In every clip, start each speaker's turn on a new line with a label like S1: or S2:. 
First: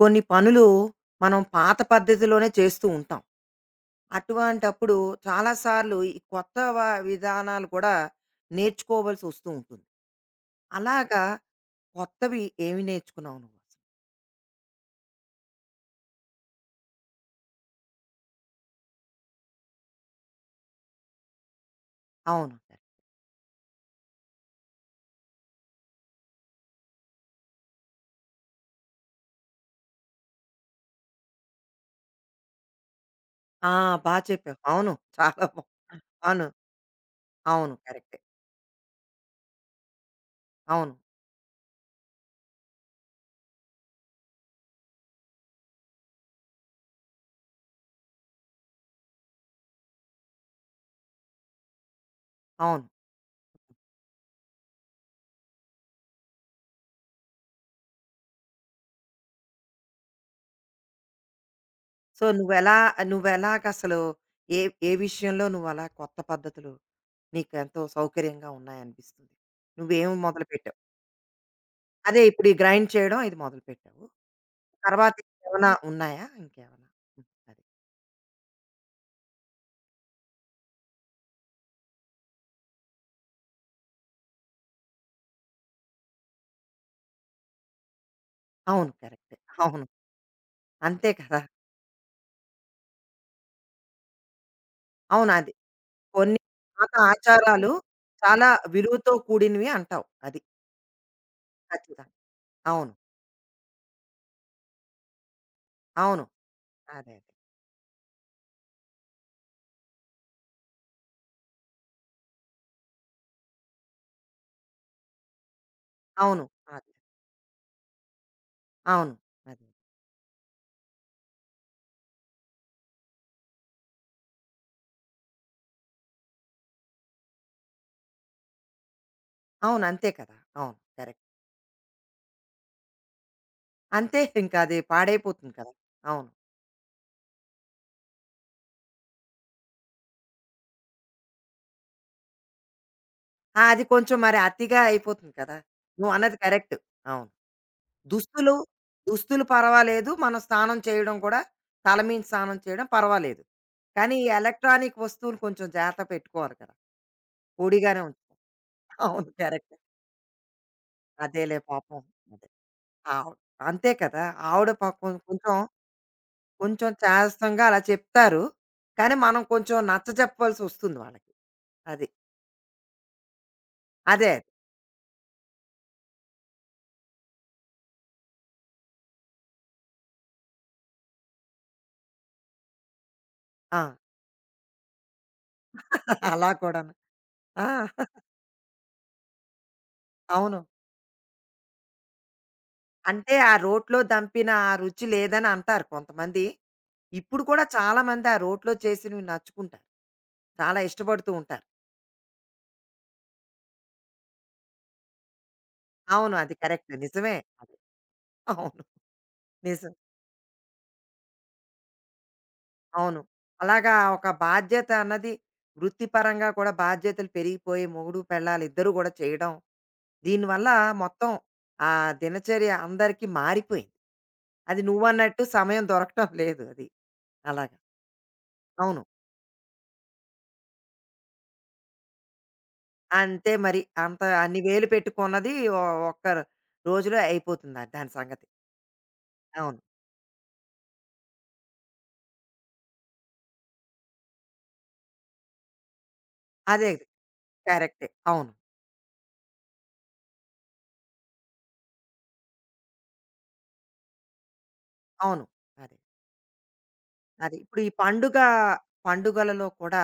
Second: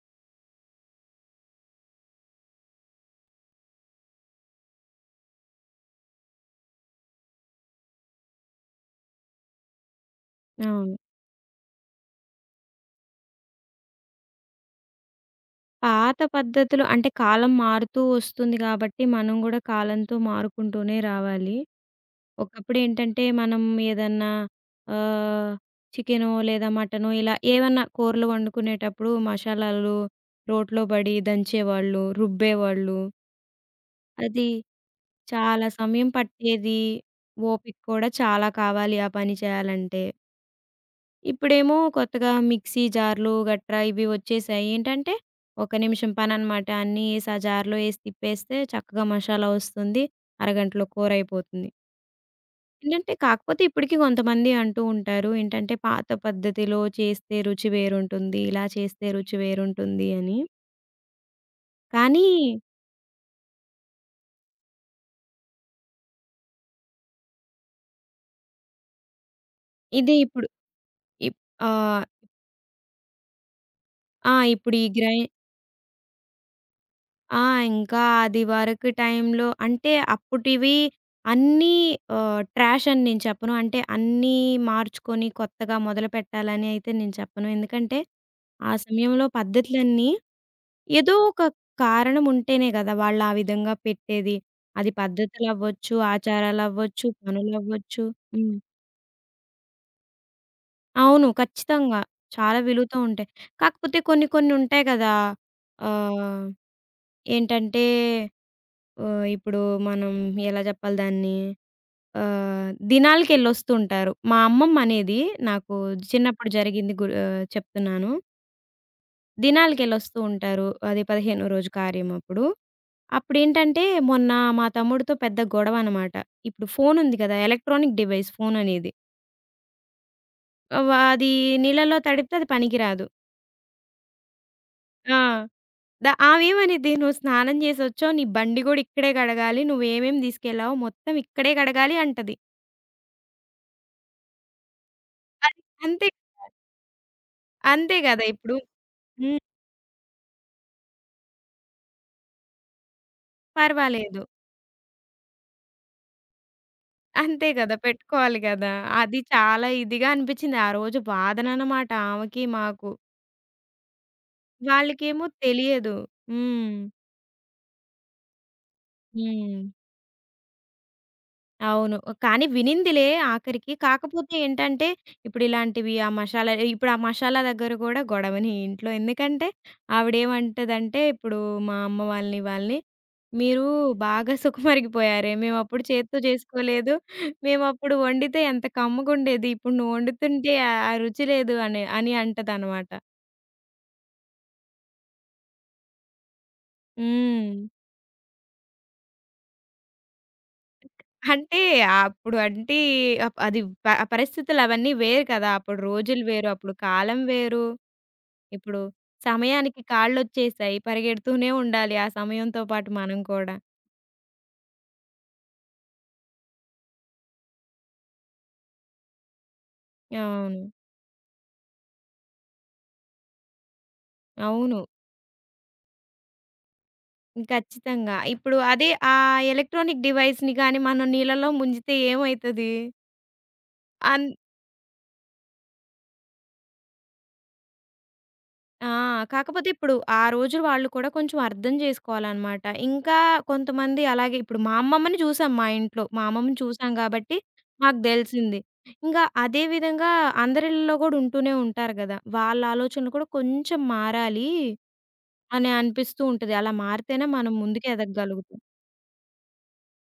S1: కొన్ని పనులు మనం పాత పద్ధతిలోనే చేస్తూ ఉంటాం. అటువంటప్పుడు చాలా సార్లు ఈ కొత్త విధానాలు కూడా నేర్చుకోవాల్సి వస్తూ ఉంటుంది.
S2: అవును.
S1: అలాగా కొత్తవి ఏమి నేర్చుకున్నావు నువ్వు? అసలు?
S2: పాత పద్ధతులు అంటే కాలం మారుతూ వస్తుంది గాబట్టి, మనం గూడా కాలంతో మారుకుంటూనే రావాలి.
S1: అవును.
S2: ఒకప్పుడేంటంటే, మనం ఏదన్నా ఆహ్, చికెనో లేదా మటనో ఇలా ఏవన్నా కూరలు వండుకునేటప్పుడు మషాలాలు రోట్లో బడి దంచేవాళ్ళు, రుబ్బేవాళ్ళు.
S1: ఆ! బా
S2: అది
S1: చెప్పావు. అవును. చాలా
S2: చాలా
S1: బావుంది.
S2: సమయం
S1: అవును.
S2: పట్టేది.
S1: అవును.
S2: ఓపిక కూడా
S1: కరెక్టే.
S2: చాలా కావాలి ఆ పని చేయాలంటే.
S1: అవును.
S2: ఇప్పుడేమో కొత్తగా మిక్సీ జార్‌లు గట్రా ఇవి వచ్చేసాయి. ఏంటంటే, ఒక నిమిషం పననమాట. అన్నీ ఏసి ఆ జార్‌లో ఏసి తిప్పేస్తే చక్కగా మసాలా వస్తుంది. అరగంటలో కూరయిపోతుంది.
S1: అవును.
S2: ఏంటంటే, కాకపోతే ఇప్పటికి కొంతమంది అంటూ ఉంటారు. ఏంటంటే, పాత పద్ధతిలో చేస్తే రుచి వేరుంటుంది. ఇలా చేస్తే రుచి వేరుంటుంది అని.
S1: సో,
S2: కానీ,
S1: నువ్వెలాగసలు ఏ ఏ విషయంలో నువ్వలా కొత్త పద్ధతులు నీకెంతో సౌకర్యంగా ఉన్నాయనిపిస్తుంది? నువ్వేం
S2: ఇది ఇప్పుడు
S1: మొదలుపెట్టావు?
S2: ఇప్ ఆహ్,
S1: అదే ఇప్పుడు ఈ గ్రైండ్ చేయడం ఇది మొదలుపెట్టావు.
S2: ఆ! ఇప్పుడు ఈ
S1: తర్వాత
S2: గ్రై
S1: ఏమైనా ఉన్నాయా? ఇంకేమైనా? హ్మ్.
S2: ఆ!
S1: అది.
S2: ఇంకా అది వరకు టైంలో అంటే అప్పుటివి అన్నీ ట్రాష్ అని నేను చెప్పను. అంటే అన్నీ మార్చుకొని కొత్తగా మొదలుపెట్టాలని అయితే నేను చెప్పను. ఎందుకంటే ఆ
S1: అవును.
S2: సమయంలో
S1: కరెక్టే. అవును.
S2: పద్ధతులన్నీ
S1: అంతే
S2: ఏదో
S1: కదా!
S2: ఒక కారణం ఉంటేనే గదా! వాళ్ళు ఆ విధంగా పెట్టేది. అది
S1: అవును అది.
S2: పద్ధతులవ్వచ్చు,
S1: కొన్ని పాత
S2: ఆచారాలవ్వచ్చు,
S1: ఆచారాలు
S2: పనులవ్వచ్చు.
S1: చాలా
S2: హ్మ్.
S1: విలువతో కూడినవి అంటావు. అది.
S2: అవును. ఖచ్చితంగా.
S1: ఖచ్చితంగా.
S2: చాలా
S1: అవును.
S2: విలువతో ఉంటాయి. కాకపోతే కొన్ని కొన్ని ఉంటాయి గదా!
S1: అవును.
S2: ఆహ్,
S1: అదే. అదే.
S2: ఏంటంటే ఓహ్! ఇప్పుడు మనం ఎలా జెప్పాలి దాన్ని? దినాలకెళ్ళొస్తూ ఉంటారు. మా అమ్మమ్మ అనేది నాకు
S1: అవును.
S2: చిన్నప్పుడు
S1: అదే.
S2: జరిగింది చెప్తున్నాను.
S1: అవును. అదే.
S2: దినాలకెళ్ళొస్తూ ఉంటారు. అది 15 రోజు కార్యం అప్పుడు. అప్పుడేంటంటే మొన్న మా తమ్ముడితో పెద్ద గొడవనమాట. ఇప్పుడు ఫోను ఉంది గదా! ఎలక్ట్రానిక్ డివైస్ ఫోననేది.
S1: అవును. అంతే కదా! అవును. కరెక్ట్.
S2: అది నీళ్ళలో తడిపితే అది పనికిరాదు.
S1: అంతే ఇంకా అది
S2: ఆ!
S1: పాడైపోతుంది కదా! అవును.
S2: ఆమేమనిద్ది "నువ్వు స్నానం జేసొచ్చావు. నీ బండి గూడా ఇక్కడే కడగాలి. నువ్వేమేమి తీసుకెళ్ళావో మొత్తం ఇక్కడే కడగాలి" అంటది.
S1: ఆ! అది కొంచెం మరి అతిగా అయిపోతుంది కదా!
S2: అది అంతే.
S1: నువ్వన్నది కరెక్ట్. అవును.
S2: అంతే గదా!
S1: దుస్తులు
S2: ఇప్పుడు. హ్మ్.
S1: దుస్తులు పర్వాలేదు. మనం స్నానం చేయడం కూడా తల మీద స్నానం చేయడం పర్వాలేదు. కానీ
S2: పర్వాలేదు.
S1: ఈ ఎలక్ట్రానిక్ వస్తువులు కొంచెం జాగ్రత్త పెట్టుకోవాలి కదా!
S2: అంతే గదా!
S1: పొడిగానే
S2: పెట్టుకోవాలి
S1: ఉంచుకోవాలి.
S2: గదా! అది
S1: అవును.
S2: చాలా
S1: కరెక్ట్.
S2: ఇదిగా అనిపిచ్చింది. ఆ రోజు
S1: అదేలే
S2: బాధననమాట
S1: పాపం.
S2: ఆమెకి,
S1: అదే.
S2: మాకు.
S1: ఆవ్ అంతే కదా! ఆవిడ పాపం
S2: వాళ్ళకేమో
S1: కొంచెం,
S2: తెలియదు. హ్మ్.
S1: కొంచెం చేదస్తంగా అలా చెప్తారు. కానీ మనం
S2: హ్మ్.
S1: కొంచెం నచ్చ చెప్పవలసొస్తుంది వాళ్ళకి.
S2: అవును.
S1: అది.
S2: కానీ వినిందిలే ఆఖరికి.
S1: అదే. అది.
S2: కాకపోతే ఏంటంటే, ఇప్పుడిలాంటివి ఆ మషాలా ఇప్పుడు ఆ మషాలా దగ్గర గూడా గొడవనే ఇంట్లో. ఎందుకంటే, ఆవిడేమంటదంటే, ఇప్పుడు మా అమ్మ వాళ్ళని, వాళ్ళని, "మీరు
S1: ఆ!
S2: బాగా సుఖమరిగిపోయారే. మేమప్పుడు చేత్తో
S1: అలా కూడాను.
S2: చేసుకోలేదు.
S1: ఆ!
S2: మేమప్పుడు వండితే ఎంత కమ్మగుండేది. ఇప్పుడు నువ్వు వండుతుంటే
S1: అవును.
S2: ఆ రుచి లేదు" అని అని అంటదనమాట.
S1: అంటే ఆ రోట్లో దంపిన ఆ రుచి లేదని అంటారు కొంతమంది. ఇప్పుడు
S2: హ్మ్.
S1: కూడా చాలామంది ఆ రోట్లో చేసినవి నచ్చుకుంటారు. చాలా ఇష్టపడుతూ
S2: అంటే,
S1: ఉంటారు.
S2: అప్పుడు అంటే, అప్ అది ప పరిస్థితులవన్నీ వేరు కదా! అప్పుడు రోజులు
S1: అవును.
S2: వేరు,
S1: అది
S2: అప్పుడు
S1: కరెక్ట్.
S2: కాలం
S1: నిజమే.
S2: వేరు.
S1: అది.
S2: ఇప్పుడు
S1: అవును.
S2: సమయానికి
S1: నిజం.
S2: కాళ్ళొచ్చేసాయి. పరిగెడుతూనే ఉండాలి. ఆ సమయంతో పాటు మనం
S1: అవును.
S2: కూడా.
S1: అలాగా ఒక బాధ్యత అన్నది వృత్తిపరంగా కూడా బాధ్యతలు పెరిగిపోయి మొగుడు, పెళ్ళాలు ఇద్దరూ కూడా చేయడం. దీనివల్ల
S2: అవును.
S1: మొత్తం ఆ దినచర్య అందరికీ మారిపోయింది.
S2: అవును.
S1: అది నువ్వన్నట్టు సమయం దొరకటం లేదు అది. అలాగా.
S2: ఖచ్చితంగా. ఇప్పుడు అదే
S1: అవును.
S2: ఆ ఎలక్ట్రానిక్ డివైస్‌ని గాని మనం నీళ్ళలో ముంజితే ఏమైతది?
S1: అంతే మరి. అంత
S2: అన్
S1: అన్ని వేలు పెట్టి కొన్నది ఒ ఒక్క రోజులో అయిపోతుంది అది, దాని సంగతి.
S2: ఆ! కాకపోతే
S1: అవును.
S2: ఇప్పుడు ఆ రోజు వాళ్ళు కూడా కొంచెం అర్థం చేసుకోవాలనమాట. ఇంకా కొంతమంది అలాగే ఇప్పుడు మా అమ్మమ్మని చూసాం మా ఇంట్లో. మా అమ్మమ్మని
S1: అదే
S2: చూసాం కాబట్టి మాకు
S1: కరెక్టే. అవును.
S2: దెలిసింది. ఇంకా అదే విధంగా అందరిళ్ళలో గూడా ఉంటూనే ఉంటారు గదా! వాళ్ళ ఆలోచనలు కూడా కొంచెం మారాలి.
S1: అవును.
S2: అని
S1: అదే.
S2: అనిపిస్తూ ఉంటది. అలా మారితేనే మనం
S1: అది. ఇప్పుడు
S2: ముందుకు
S1: ఈ పండుగ
S2: ఎదగగలుగుతాం.
S1: పండుగలలో కూడా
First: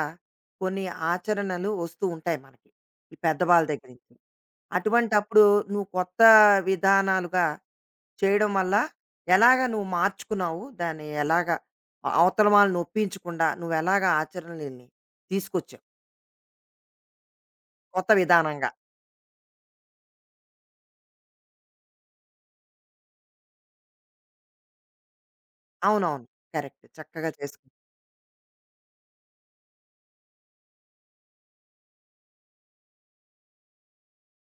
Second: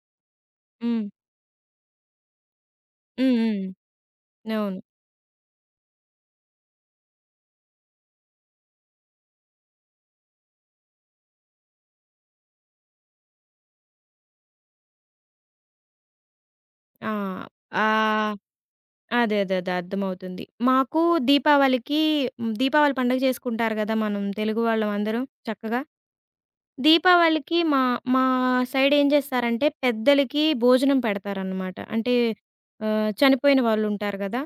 S1: కొన్ని
S2: హ్మ్.
S1: ఆచరణలు వస్తూ ఉంటాయి మనకి. ఈ
S2: హ్మ్. హ్మ్.
S1: పెద్దవాళ్ళ దగ్గర నుంచి.
S2: అవును.
S1: అటువంటప్పుడు నువ్వు కొత్త విధానాలుగా చేయడం వల్ల ఎలాగా నువ్వు మార్చుకున్నావు? దాన్ని ఎలాగా అవతల వాళ్ళని ఒప్పించకుండా నువ్వెలాగా ఆచరణలని తీసుకొచ్చావు
S2: ఆ!
S1: కొత్త
S2: ఆహ్,
S1: విధానంగా?
S2: అదే. అదే. అదే. అర్థమవుతుంది. మాకు దీపావళికి దీపావళి పండుగ చేసుకుంటారు గదా! మనం తెలుగు వాళ్ళం అందరం చక్కగా.
S1: అవునవును. కరెక్ట్. చక్కగా
S2: దీపావళికి మా మా సైడ్ ఏం చేస్తారంటే, పెద్దలకి భోజనం పెడతారనమాట. అంటే చనిపోయిన వాళ్ళుంటారు గదా!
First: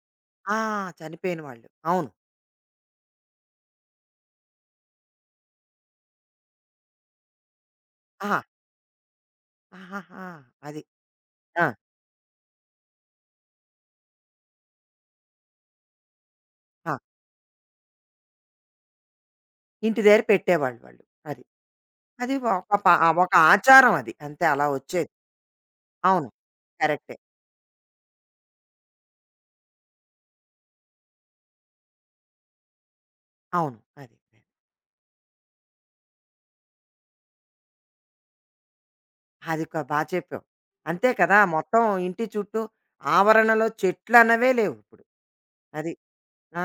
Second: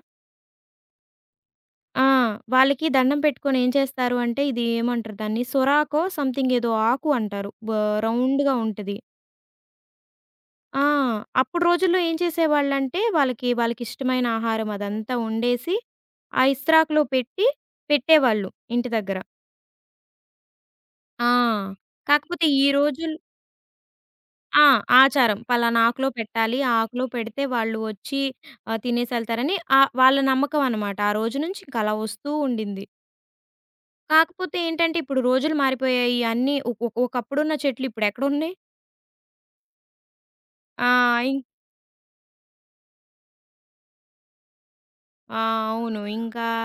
S1: ఆ! చనిపోయిన వాళ్ళు.
S2: ఆ!
S1: అవును.
S2: వాళ్ళకి దండం పెట్టుకొని ఏం చేస్తారు అంటే, ఇది ఏమంటారు దాన్ని? సొరాకో సంథింగ్ ఏదో ఆకు అంటారు.
S1: ఆహా!
S2: రౌండ్‌గా ఉంటది.
S1: ఆహాహా! అది.
S2: ఆ! అప్పుడు
S1: ఆ!
S2: రోజుల్లో ఏం చేసేవాళ్ళంటే, వాళ్ళకి వాళ్ళకిష్టమైన ఆహారం అదంతా వండేసి, ఆ
S1: ఆ!
S2: ఇస్త్రాకులో పెట్టి, పెట్టేవాళ్ళు ఇంటి దగ్గర.
S1: ఇంటి దగ్గర పెట్టేవాళ్ళు వాళ్ళు.
S2: ఆ!
S1: అది. అది
S2: కాకపోతే ఈ
S1: ఒక ఒక ఆచారం అది. అంతే
S2: ఆ!
S1: అలా వచ్చేది.
S2: ఆచారం. పలానా ఆకులో
S1: అవును.
S2: పెట్టాలి. ఆ ఆకులో
S1: కరెక్టే.
S2: పెడితే వాళ్ళు వచ్చి తినేసెళ్తారని వాళ్ళ నమ్మకం అనమాట. ఆ రోజు నుంచి ఇంకలా వస్తూ ఉండింది.
S1: అవును. అది.
S2: కాకపోతే ఏంటంటే, ఇప్పుడు రోజులు మారిపోయాయి. అన్నీ ఒక్ ఒక్ ఒకప్పుడున్న చెట్లు ఇప్పుడెక్కడున్నాయి?
S1: అది బా చెప్పావు.
S2: ఆ!
S1: అంతే
S2: ఇం
S1: కదా! మొత్తం ఇంటి చుట్టూ ఆవరణలో చెట్లన్నవే లేవు ఇప్పుడు.
S2: ఆ!
S1: అది.
S2: అవును. ఇంకా
S1: ఆ!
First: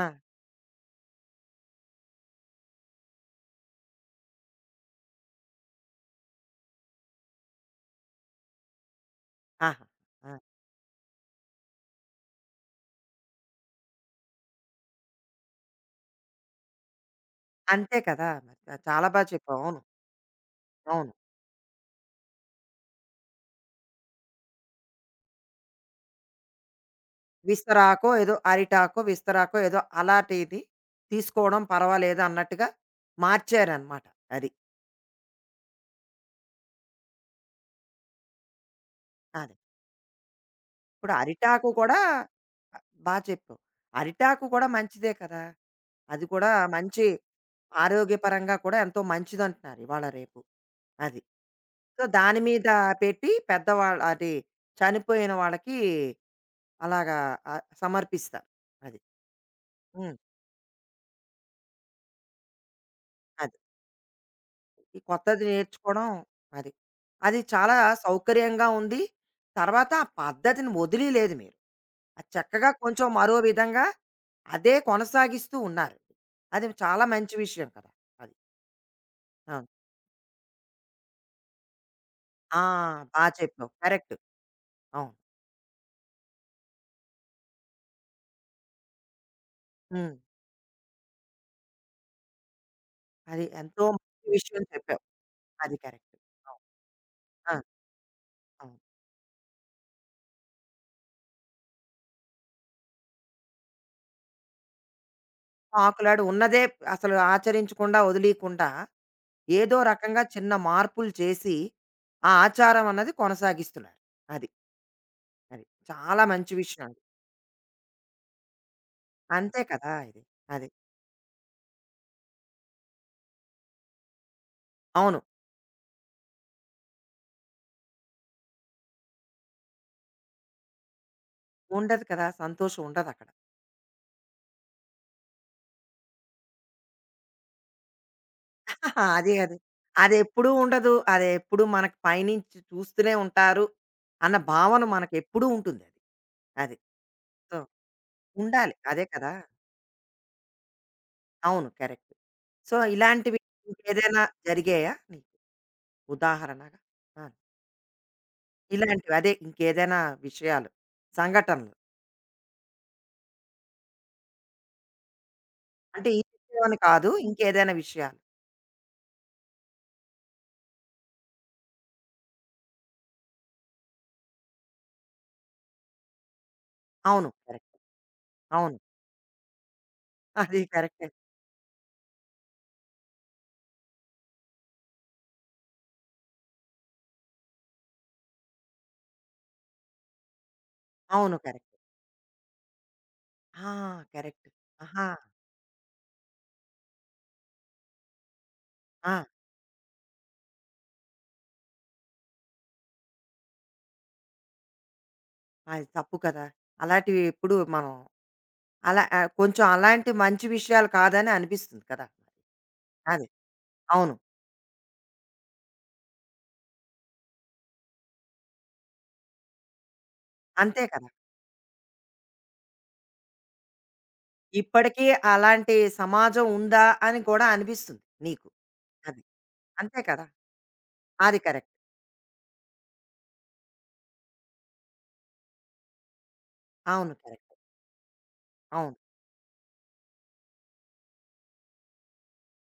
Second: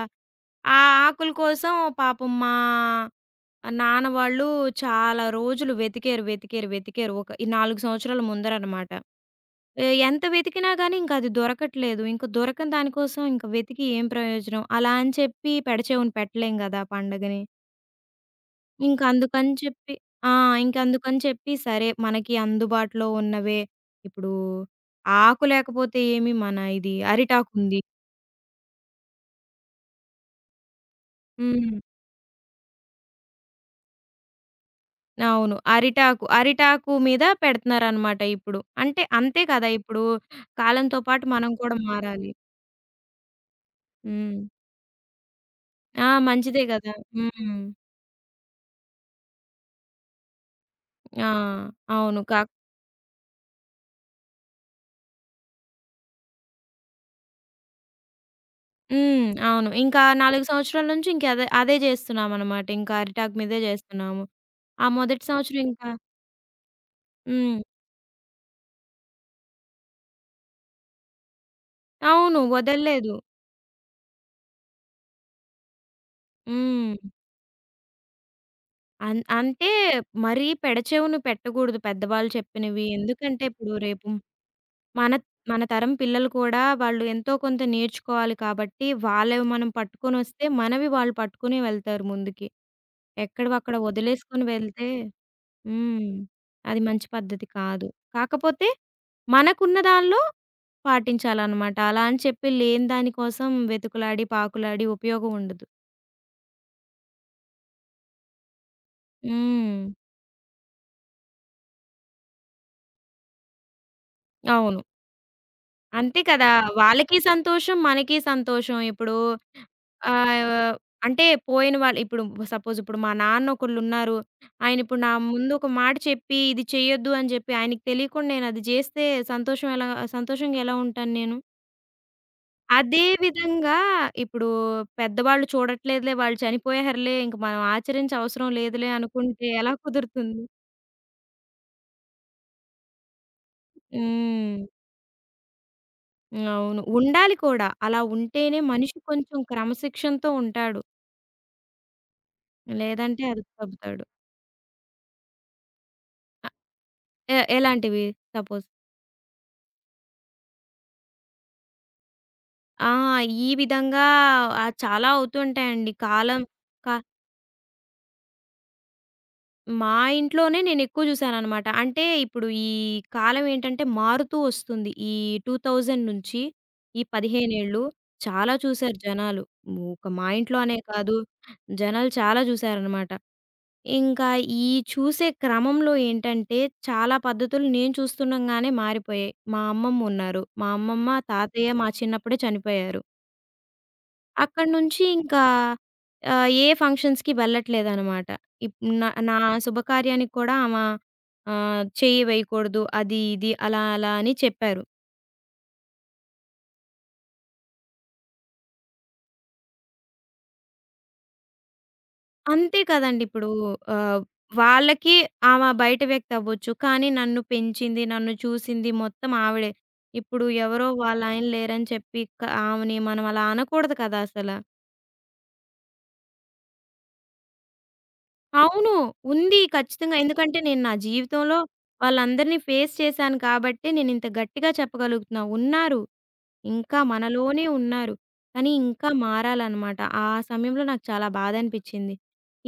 S2: ఆ ఆకుల కోసం పాపం మా నాన్న వాళ్ళు చాలా రోజులు వెతికారు, వెతికారు, వెతికారు. ఒక ఈ 4 సంవత్సరాల ముందరనమాట.
S1: ఆహా!
S2: ఎంత
S1: ఆ!
S2: వెతికినా గానీ ఇంకది దొరకట్లేదు. ఇంక దొరకని దాని కోసం ఇంక వెతికి ఏం ప్రయోజనం? అలా అని చెప్పి పెడచెవిన పెట్టలేం గదా పండగని.
S1: అంతే కదా! మరి. చాలా బా
S2: ఇంకందుకని
S1: చెప్పావు. అవును.
S2: చెప్పి ఆ!
S1: అవును.
S2: ఇంకందుకని చెప్పి సరే మనకి అందుబాటులో ఉన్నవే ఇప్పుడు ఆకు లేకపోతే ఏమి మన ఇది అరిటాకుంది.
S1: విస్తరాకో ఏదో అరిటాకో, విస్తరాకో ఏదో అలాంటిది తీసుకోవడం
S2: హ్మ్.
S1: పర్వాలేదు అన్నట్టుగా మార్చారనమాట. అది.
S2: అవును. అరిటాకు, అరిటాకు మీద పెడుతున్నారనమాట ఇప్పుడు. అంటే అంతే
S1: అదే.
S2: కదా! ఇప్పుడు కాలంతో
S1: ఇప్పుడు
S2: పాటు మనం
S1: అరిటాకు
S2: కూడా
S1: కూడా
S2: మారాలి.
S1: ఆహ్, బా చెప్పావు.
S2: హ్మ్.
S1: అరిటాకు కూడా మంచిదే కదా!
S2: ఆ!
S1: అది కూడా
S2: మంచిదే గదా!
S1: మంచి
S2: హ్మ్.
S1: ఆరోగ్యపరంగా కూడా ఎంతో మంచిదంటున్నారు ఇవాళ రేపు. అది.
S2: ఆ!
S1: సో,
S2: అవును.
S1: దాని మీద పెట్టి పెద్దవాళ్ళ అది చనిపోయిన వాళ్ళకి అలాగా ఆహ్, సమర్పిస్తారు. అది.
S2: హ్మ్. అవును. ఇంకా
S1: హ్మ్.
S2: 4 సంవత్సరాల నుంచి ఇంక అదే, అదే జేస్తున్నామనమాట. ఇంకా అరిటాకు
S1: అది.
S2: మీదే జేస్తున్నాము. ఆ
S1: ఈ
S2: మొదటి
S1: కొత్తది
S2: సంవత్సరం ఇంకా
S1: నేర్చుకోవడం అది. అది
S2: హ్మ్.
S1: చాలా సౌకర్యంగా ఉంది. తర్వాత ఆ పద్ధతిని వదిలియలేదు మీరు. అది
S2: అవును.
S1: చక్కగా కొంచెం
S2: వదల్లేదు.
S1: మరో విధంగా అదే కొనసాగిస్తూ ఉన్నారు. అది
S2: హ్మ్.
S1: చాలా మంచి విషయం కదా! అది.
S2: అంటే
S1: అవును.
S2: మరీ పెడచెవున పెట్టకూడదు పెద్దవాళ్ళు
S1: ఆ!
S2: చెప్పినవి.
S1: బా
S2: ఎందుకంటే
S1: చెప్పావు.
S2: ఇప్పుడు రేపు
S1: కరెక్ట్.
S2: మన
S1: అవును.
S2: మన తరం పిల్లలు కూడా వాళ్ళు ఎంతో కొంత నేర్చుకోవాలి కాబట్టి, వాళ్ళవి మనం
S1: హ్మ్.
S2: పట్టుకొనొస్తే మనవి వాళ్ళు పట్టుకుని వెళ్తారు ముందుకి.
S1: అది
S2: ఎక్కడివక్కడ
S1: ఎంతో మంచి
S2: వదిలేసుకొని
S1: విషయం
S2: వెళ్తే
S1: చెప్పావు. అది
S2: హ్మ్.
S1: కరెక్ట్. అవును.
S2: అది మంచి పద్ధతి
S1: ఆ!
S2: కాదు. కాకపోతే
S1: అవును.
S2: మనకున్న దానిలో పాటించాలనమాట. అలా అని చెప్పి లేని దానికోసం వెతుకులాడి, పాకులాడి ఉపయోగం ఉండదు.
S1: పాకులాడి ఉన్నదే అసలు ఆచరించకుండా వదిలీకుండా ఏదో
S2: హ్మ్.
S1: రకంగా చిన్న మార్పులు చేసి, ఆ ఆచారం అన్నది కొనసాగిస్తున్నారు. అది.
S2: అవును.
S1: అది.
S2: అంతే
S1: చాలా
S2: కదా!
S1: మంచి విషయం అది.
S2: వాళ్ళకి సంతోషం, మనకి సంతోషం. ఇప్పుడు
S1: అంతే కదా! ఇది. అది.
S2: ఆహ్, అంటే పోయిన వాళ్ళు ఇప్పుడు సపోజ్ ఇప్పుడు మా నాన్న ఒకళ్ళున్నారు. ఆయన ఇప్పుడు నా
S1: అవును.
S2: ముందు ఒక మాట చెప్పి, ఇది చేయొద్దు అని చెప్పి ఆయనకి తెలియకుండా నేను అది చేస్తే సంతోషం ఎలా సంతోషంగా ఎలా ఉంటాను నేను?
S1: ఉండదు కదా! సంతోషం
S2: అదే
S1: ఉండదక్కడ.
S2: విధంగా ఇప్పుడు పెద్దవాళ్ళు చూడట్లేదులే, వాళ్ళు చనిపోయారులే, ఇంక మనం ఆచరించవసరం లేదులే
S1: అది
S2: అనుకుంటే
S1: అది.
S2: ఎలా కుదురుతుంది?
S1: అదెప్పుడూ ఉండదు. అదెప్పుడు మనకు పైనుంచి చూస్తూనే ఉంటారు అన్న
S2: హ్మ్.
S1: భావన మనకెప్పుడూ ఉంటుందది. అది. అది
S2: అవును. ఉండాలి
S1: సో,
S2: కూడా. అలా ఉంటేనే
S1: ఉండాలి.
S2: మనిషి
S1: అదే కదా!
S2: కొంచెం క్రమశిక్షణతో ఉంటాడు.
S1: అవును. కరెక్ట్. సో,
S2: లేదంటే
S1: ఇలాంటివి
S2: అదుపు తప్పుతాడు.
S1: ఇంకేదైనా జరిగాయా నీకు
S2: ఆహ్,
S1: ఉదాహరణగా? ఆ!
S2: ఎలాంటివి సపోజ్?
S1: ఇలాంటివి అదే ఇంకేదైనా విషయాలు, సంఘటనలు.
S2: ఆ! ఈ విధంగా చాలా అవుతుంటాయండి.
S1: అంటే ఈ
S2: కాలం
S1: విషయం అని
S2: కా
S1: కాదు. ఇంకేదైనా విషయాలు.
S2: మా ఇంట్లోనే నేనెక్కువ చూసాననమాట. అంటే ఇప్పుడు ఈ కాలం ఏంటంటే మారుతూ వస్తుంది. ఈ 2000 నుంచి ఈ
S1: అవును.
S2: 15
S1: కరెక్ట్.
S2: ఏళ్ళు చాలా
S1: అవును.
S2: చూసారు జనాలు. ఒక మా ఇంట్లో
S1: అది
S2: అనే
S1: కరెక్టే.
S2: కాదు జనాలు చాలా చూసారనమాట. ఇంకా ఈ చూసే క్రమంలో ఏంటంటే, చాలా పద్ధతులు నేను చూస్తుండగానే మారిపోయాయి. మా అమ్మమ్మ ఉన్నారు. మా అమ్మమ్మ,
S1: అవును. కరెక్ట్.
S2: తాతయ్య మా చిన్నప్పుడే చనిపోయారు.
S1: ఆ! కరెక్ట్.
S2: అక్కడ్నుంచి
S1: ఆహా!
S2: ఇంకా ఏ ఫంక్షన్స్‌కి వెళ్ళట్లేదనమాట. ఇప్ నా
S1: ఆ!
S2: నా శుభకార్యానికి కూడా చెయ్యి వేయకూడదు. అది, ఇది అలా, అలా అని చెప్పారు.
S1: అది తప్పు కదా! అలాంటివి ఎప్పుడు మనం అలా ఆహ్, కొంచెం అలాంటి మంచి విషయాలు కాదని అనిపిస్తుంది కదా!
S2: అంతే కదండీ!
S1: అది.
S2: ఇప్పుడు
S1: అవును.
S2: ఆహ్, వాళ్ళకి ఆమె బయట వ్యక్తి అవ్వచ్చు. కానీ నన్ను పెంచింది, నన్ను చూసింది మొత్తం ఆవిడే. ఇప్పుడు
S1: అంతే
S2: ఎవరో
S1: కదా!
S2: వాళ్ళాయన లేరని చెప్పి ఆమెని మనం అలా అనకూడదు కదా! అసల.
S1: ఇప్పటికీ అలాంటి సమాజం ఉందా అని కూడా అనిపిస్తుంది నీకు.
S2: అవును.
S1: అది.
S2: ఉంది
S1: అంతే
S2: ఖచ్చితంగా.
S1: కదా!
S2: ఎందుకంటే నేను నా
S1: అది
S2: జీవితంలో
S1: కరెక్ట్.
S2: వాళ్ళందరిని ఫేస్ చేశాను కాబట్టే నేనింత గట్టిగా చెప్పగలుగుతున్నా. ఉన్నారు. ఇంకా
S1: అవును. కరెక్ట్.
S2: మనలోనే ఉన్నారు. కానీ
S1: అవును.
S2: ఇంకా మారాలనమాట. ఆ సమయంలో నాకు చాలా బాధనిపిచ్చింది.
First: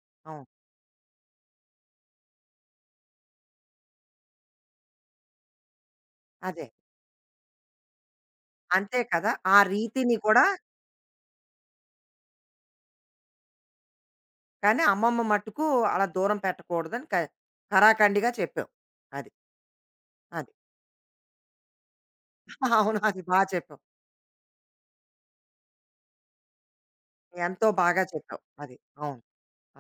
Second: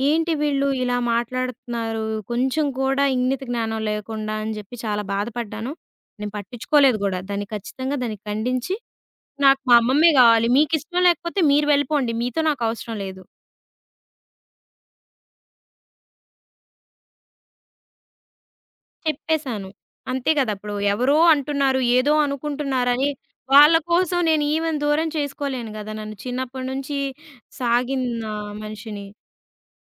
S2: ఏంటి
S1: అవును.
S2: వీళ్ళు ఇలా మాట్లాడుతున్నారు, కొంచెం కూడా ఇంగిత జ్ఞానం లేకుండా అని జెప్పి చాలా బాధపడ్డాను. నేను
S1: అదే.
S2: పట్టించుకోలేదు గూడా. దాన్ని ఖండించి,
S1: అంతే కదా! ఆ
S2: నాకు మా అమ్మమ్మే
S1: రీతిని కూడా
S2: గావాలి. మీకిష్టం లేకపోతే మీరు వెళ్ళిపోండి. మీతో నాకవసరం లేదు.
S1: కానీ అమ్మమ్మ మట్టుకు అలా దూరం పెట్టకూడదని ఖరాఖండిగా చెప్పావు. అది.
S2: చెప్పేసాను. అంతే గదా!
S1: అది.
S2: ఇప్పుడు ఎవరో అంటున్నారు, ఏదో
S1: అవును.
S2: అనుకుంటున్నారని
S1: అది బా
S2: వాళ్ళ
S1: చెప్పావు.
S2: కోసం నేను ఈమెను దూరం చేసుకోలేను గదా! నన్ను చిన్నప్పటి నుంచి
S1: ఎంతో
S2: సాగిన
S1: బాగా చెప్పావు. అది.
S2: మనిషిని.
S1: అవును.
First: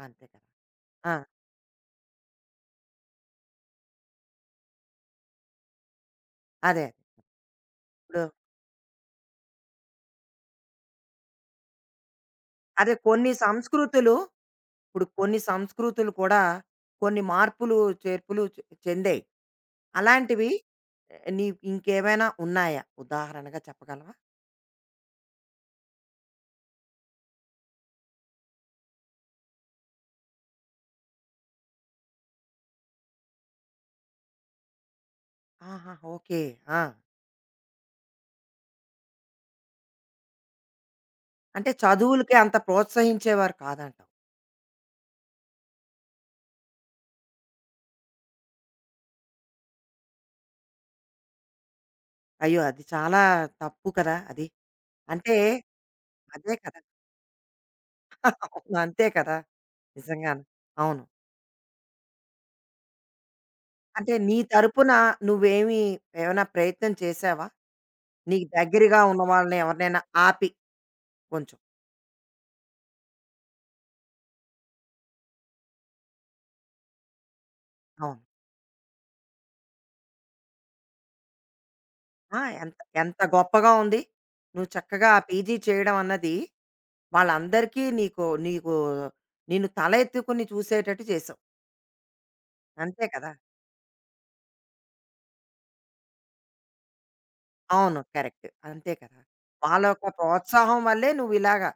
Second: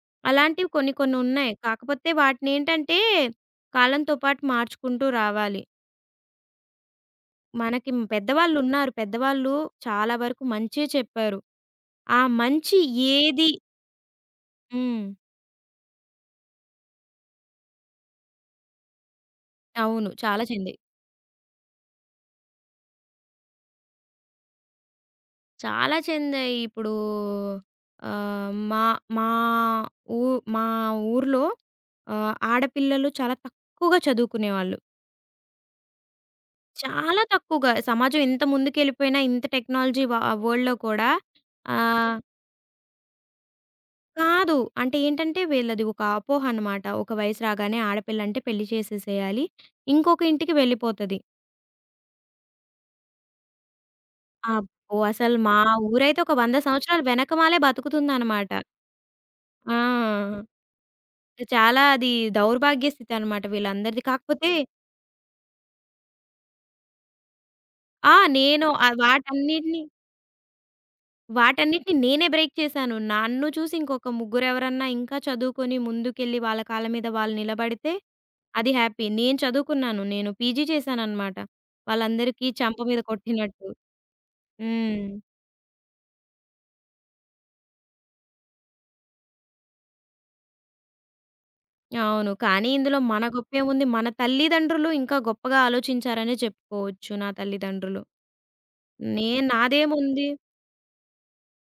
S1: అంతే కదా!
S2: అలాంటివి కొన్ని
S1: ఆ!
S2: కొన్నున్నాయి. కాకపోతే వాటినేంటంటే, కాలంతో పాటు మార్చుకుంటూ రావాలి.
S1: అదే. అదే.
S2: మనకి పెద్దవాళ్ళున్నారు.
S1: ఇప్పుడు
S2: పెద్దవాళ్ళు ఉన్నారు, పెద్దవాళ్ళు చాలా వరకు మంచే చెప్పారు. ఆ మంచి
S1: అదే కొన్ని
S2: ఏది
S1: సంస్కృతులు
S2: హ్మ్.
S1: ఇప్పుడు కొన్ని సంస్కృతులు కూడా కొన్ని మార్పులు, చేర్పులు చె చెందాయి.
S2: అవును. చాలా
S1: అలాంటివి
S2: చెందాయి.
S1: ఆహ్, నీకు ఇంకేమైనా ఉన్నాయా? ఉదాహరణగా చెప్పగలవా?
S2: చాలా చెందాయి. ఇప్పుడు మా మా ఊ మా ఊర్లో ఆడపిల్లలు చాలా తక్కువగా చదువుకునేవాళ్ళు.
S1: ఆహా! ఓకే. ఆ!
S2: చాలా తక్కువగా. సమాజం ఎంత ముందుకెళ్ళిపోయినా ఇంత టెక్నాలజీ వరల్డ్‌లో కూడా
S1: అంటే
S2: ఆహ్
S1: చదువులకి అంత ప్రోత్సహించేవారు కాదంటావు.
S2: కాదు. అంటే ఏంటంటే వీళ్ళది ఒక అపోహ అనమాట. ఒక వయసు రాగానే ఆడపిల్లంటే పెళ్లి చేసేసేయాలి. ఇంకొక ఇంటికి వెళ్ళిపోతది.
S1: అయ్యో! అది చాలా తప్పు కదా! అది.
S2: అబ్బో!
S1: అంటే
S2: అసలు మా ఊరైతే ఒక
S1: అదే
S2: 100
S1: కదా!
S2: సంవత్సరాలు వెనకమాలే బతుకుతుందనమాట.
S1: అవును. అంతే కదా!
S2: ఆ!
S1: నిజంగాను. అవును.
S2: చాలా అది దౌర్భాగ్య స్థితి అనమాట వీళ్ళందరిది.
S1: అంటే నీ
S2: కాకపోతే
S1: తరపున నువ్వేమి ఏమైనా ప్రయత్నం చేశావా?
S2: ఆ!
S1: నీకు
S2: నేను
S1: దగ్గరగా ఉన్న వాళ్ళని
S2: వాటన్నిటిని
S1: ఎవరినైనా ఆపి కొంచెం.
S2: వాటన్నిటిని నేనే బ్రేక్ చేశాను. నన్ను చూసి ఇంకొక ముగ్గురెవరన్నా ఇంకా చదువుకొని ముందుకెళ్ళి వాళ్ళ కాళ్ళ మీద వాళ్ళు నిలబడితే
S1: అవును.
S2: అది హ్యాపీ. నేను చదువుకున్నాను. నేను పీజీ చేశాననమాట.
S1: ఆ!
S2: వాళ్ళందరికీ
S1: ఎంత
S2: చెంప మీద
S1: ఎంత
S2: కొట్టినట్టు.
S1: గొప్పగా ఉంది. నువ్వు
S2: హ్మ్.
S1: చక్కగా ఆ పీజీ చేయడం అన్నది వాళ్ళందరికీ నీకు నీకు నిన్ను తల ఎత్తుకుని చూసేటట్టు చేసావు.
S2: అవును. కానీ ఇందులో
S1: అంతే
S2: మన
S1: కదా!
S2: గొప్పేముంది? మన తల్లిదండ్రులు ఇంకా గొప్పగా ఆలోచించారనే చెప్పుకోవచ్చు నా
S1: అవును.
S2: తల్లిదండ్రులు.
S1: కరెక్ట్. అంతే కదా!
S2: నే
S1: వాళ్ళ యొక్క
S2: నాదేముంది?
S1: ప్రోత్సాహం వల్లే నువ్విలాగా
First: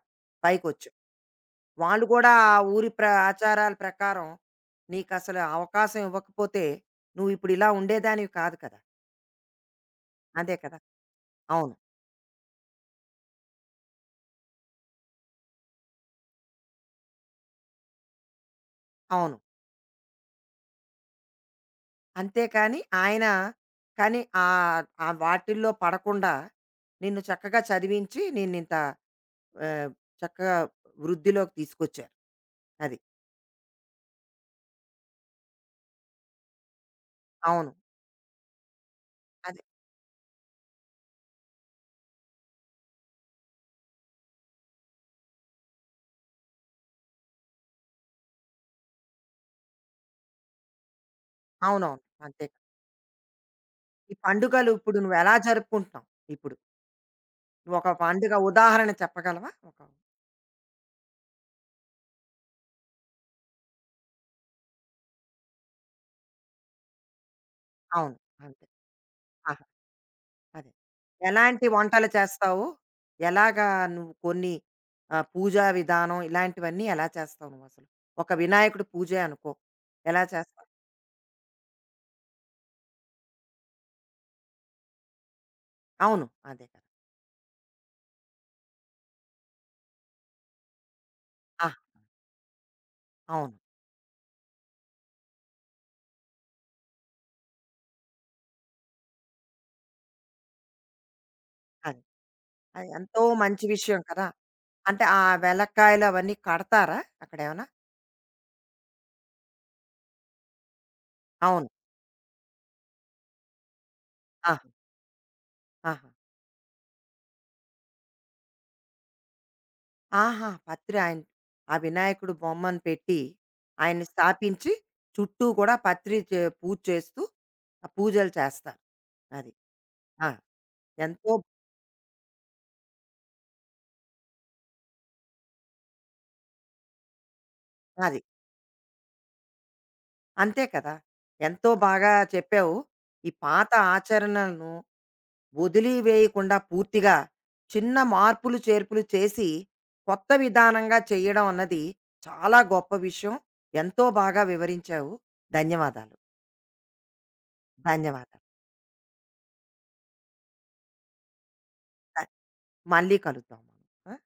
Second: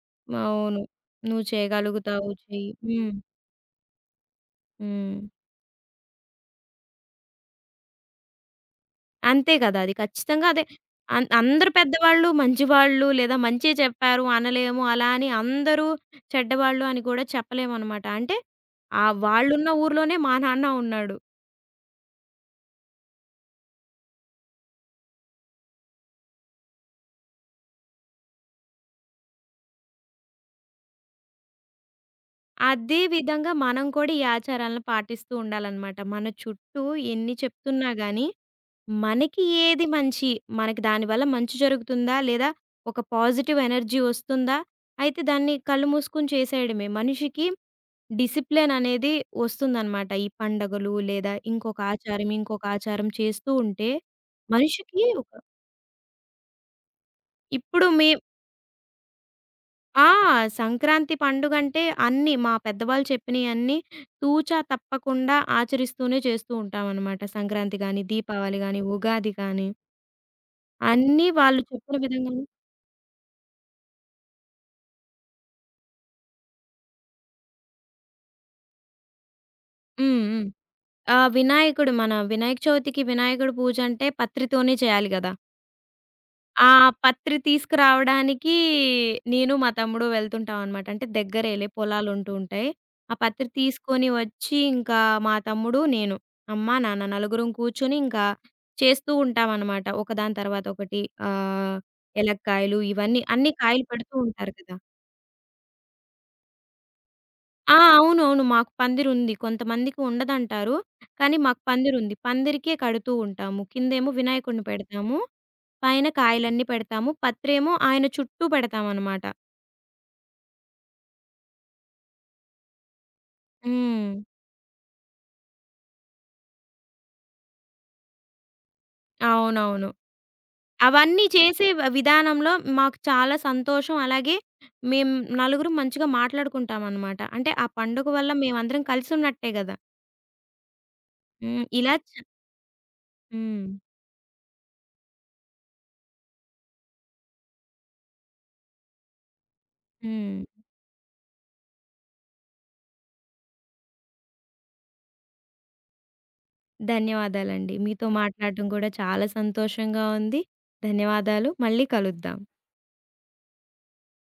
S2: అవును.
S1: పైకొచ్చావు.
S2: నువ్వు
S1: వాళ్ళు
S2: చేయగలుగుతావు
S1: కూడా ఆ
S2: చెయ్యి.
S1: ఊరి
S2: హ్మ్.
S1: ఆచారాల ప్రకారం
S2: హ్మ్.
S1: నీకసలు అవకాశం ఇవ్వకపోతే నువ్విప్పుడు ఇలా ఉండేదానివి కాదు కదా!
S2: అంతే గదా! అది ఖచ్చితంగా
S1: అదే
S2: అదే.
S1: కదా!
S2: అందరు
S1: అవును.
S2: పెద్దవాళ్ళు మంచివాళ్ళు లేదా మంచే చెప్పారు అనలేము. అలా అని అందరూ చెడ్డవాళ్ళు అని గూడా చెప్పలేమనమాట. అంటే
S1: అవును.
S2: వాళ్ళున్న ఊర్లోనే మా నాన్న ఉన్నాడు.
S1: అంతేకాని ఆయన కానీ ఆహ్, ఆ వాటిల్లో పడకుండా నిన్ను చక్కగా చదివించి నిన్నింత ఆహ్, చక్కగా వృద్ధిలోకి తీసుకొచ్చారు. అది.
S2: అదే విధంగా మనం కూడా ఈ ఆచారాలను పాటిస్తూ ఉండాలనమాట. మన చుట్టూ ఎన్ని
S1: అవును.
S2: చెప్తున్నా గాని మనకి
S1: అదే.
S2: ఏది మంచి? మనకి దానివల్ల మంచి జరుగుతుందా? లేదా ఒక పాజిటివ్ ఎనర్జీ వస్తుందా? అయితే దాన్ని కళ్ళు మూసుకొని చేసేయడమే. మనిషికి డిసిప్లిన్ అనేది వస్తుందనమాట. ఈ పండగలు లేదా ఇంకొక
S1: అవునవును.
S2: ఆచారం,
S1: అంతే.
S2: ఇంకొక ఆచారం చేస్తూ ఉంటే
S1: ఈ పండుగలు ఇప్పుడు
S2: మనిషికి ఒక
S1: నువ్వెలా జరుపుకుంటున్నావు ఇప్పుడు?
S2: ఇప్పుడు
S1: నువ్వొక పండుగ ఉదాహరణ చెప్పగలవా? ఒక
S2: ఆ! సంక్రాంతి పండుగంటే అన్నీ మా పెద్దవాళ్ళు చెప్పినియన్నీ తూచా తప్పకుండా ఆచరిస్తూనే చేస్తూ ఉంటామనమాట. సంక్రాంతి గాని,
S1: అవును.
S2: దీపావళి
S1: అంతే.
S2: గాని, ఉగాది
S1: ఆహా!
S2: గాని
S1: అదే.
S2: అన్నీ వాళ్ళు
S1: ఎలాంటి
S2: చెప్పిన
S1: వంటలు
S2: విధంగా
S1: చేస్తావు? ఎలాగా నువ్వు కొన్ని ఆహ్, పూజా విధానం ఇలాంటివన్నీ ఎలా చేస్తావు నువ్వసలు? ఒక వినాయకుడి పూజే అనుకో.
S2: హ్మ్.
S1: ఎలా
S2: హ్మ్.
S1: చేస్తావు?
S2: వినాయకుడు మన వినాయక చవితికి వినాయకుడి పూజంటే పత్రితోనే చేయాలి గదా!
S1: అవును. అదే
S2: ఆ
S1: కదా!
S2: పత్రి తీసుకురావడానికి నేను, మా తమ్ముడు వెళ్తుంటామనమాట. అంటే దగ్గరేలే
S1: ఆ!
S2: పొలాలుంటూ ఉంటాయి. ఆ పత్రి
S1: అవును.
S2: తీసుకొని వచ్చి ఇంకా మా తమ్ముడు, నేను, అమ్మ, నాన్న నలుగురం కూర్చొని ఇంకా చేస్తూ ఉంటామనమాట. ఒకదాని తర్వాత ఒకటి ఆహ్,
S1: అదే.
S2: ఎలక్కాయలు
S1: అది
S2: ఇవన్నీ
S1: ఎంతో
S2: అన్ని
S1: మంచి
S2: కాయలు
S1: విషయం
S2: పెడుతూ
S1: కదా!
S2: ఉంటారు కదా!
S1: అంటే ఆ వెలక్కాయలు అవన్నీ కడతారా అక్కడేమన్నా?
S2: ఆ! అవునవును. మాకు పందిరుంది. కొంతమందికి ఉండదంటారు. కానీ మాకు
S1: అవును.
S2: పందిరుంది. పందిరికే కడుతూ ఉంటాము. కిందేమో
S1: ఆహా!
S2: వినాయకుడిని పెడతాము. పైన
S1: ఆహా!
S2: కాయలన్నీ పెడతాము. పత్రేమో ఆయన చుట్టూ పెడతామనమాట.
S1: ఆహా! పత్రి ఆయన ఆ వినాయకుడు బొమ్మను పెట్టి, ఆయన్ని
S2: హ్మ్.
S1: స్థాపించి చుట్టూ కూడా పత్రి పూజ చేస్తూ ఆ పూజలు చేస్తారు. అది.
S2: అవునవును.
S1: ఆ!
S2: అవన్నీ
S1: ఎంతో
S2: చేసే విధానంలో మాకు చాలా సంతోషం. అలాగే మేము నలుగురం మంచిగా మాట్లాడుకుంటామనమాట. అంటే ఆ పండుగ
S1: అది.
S2: వల్ల మేమందరం కలిసున్నట్టే గదా!
S1: అంతే కదా!
S2: హ్మ్.
S1: ఎంతో
S2: ఇలా
S1: బాగా
S2: చ
S1: చెప్పావు. ఈ
S2: హ్మ్.
S1: పాత ఆచరణలను వదిలివేయకుండా పూర్తిగా చిన్న మార్పులు, చేర్పులు చేసి కొత్త
S2: హ్మ్.
S1: విధానంగా చేయడం అన్నది చాలా గొప్ప విషయం. ఎంతో బాగా వివరించావు. ధన్యవాదాలు.
S2: ధన్యవాదాలండి. మీతో
S1: ధన్యవాదాలు.
S2: మాట్లాడడం కూడా చాలా సంతోషంగా ఉంది. ధన్యవాదాలు. మళ్ళీ
S1: ధ
S2: కలుద్దాం.
S1: మళ్ళీ కలుద్దాం. మనం. ఆ!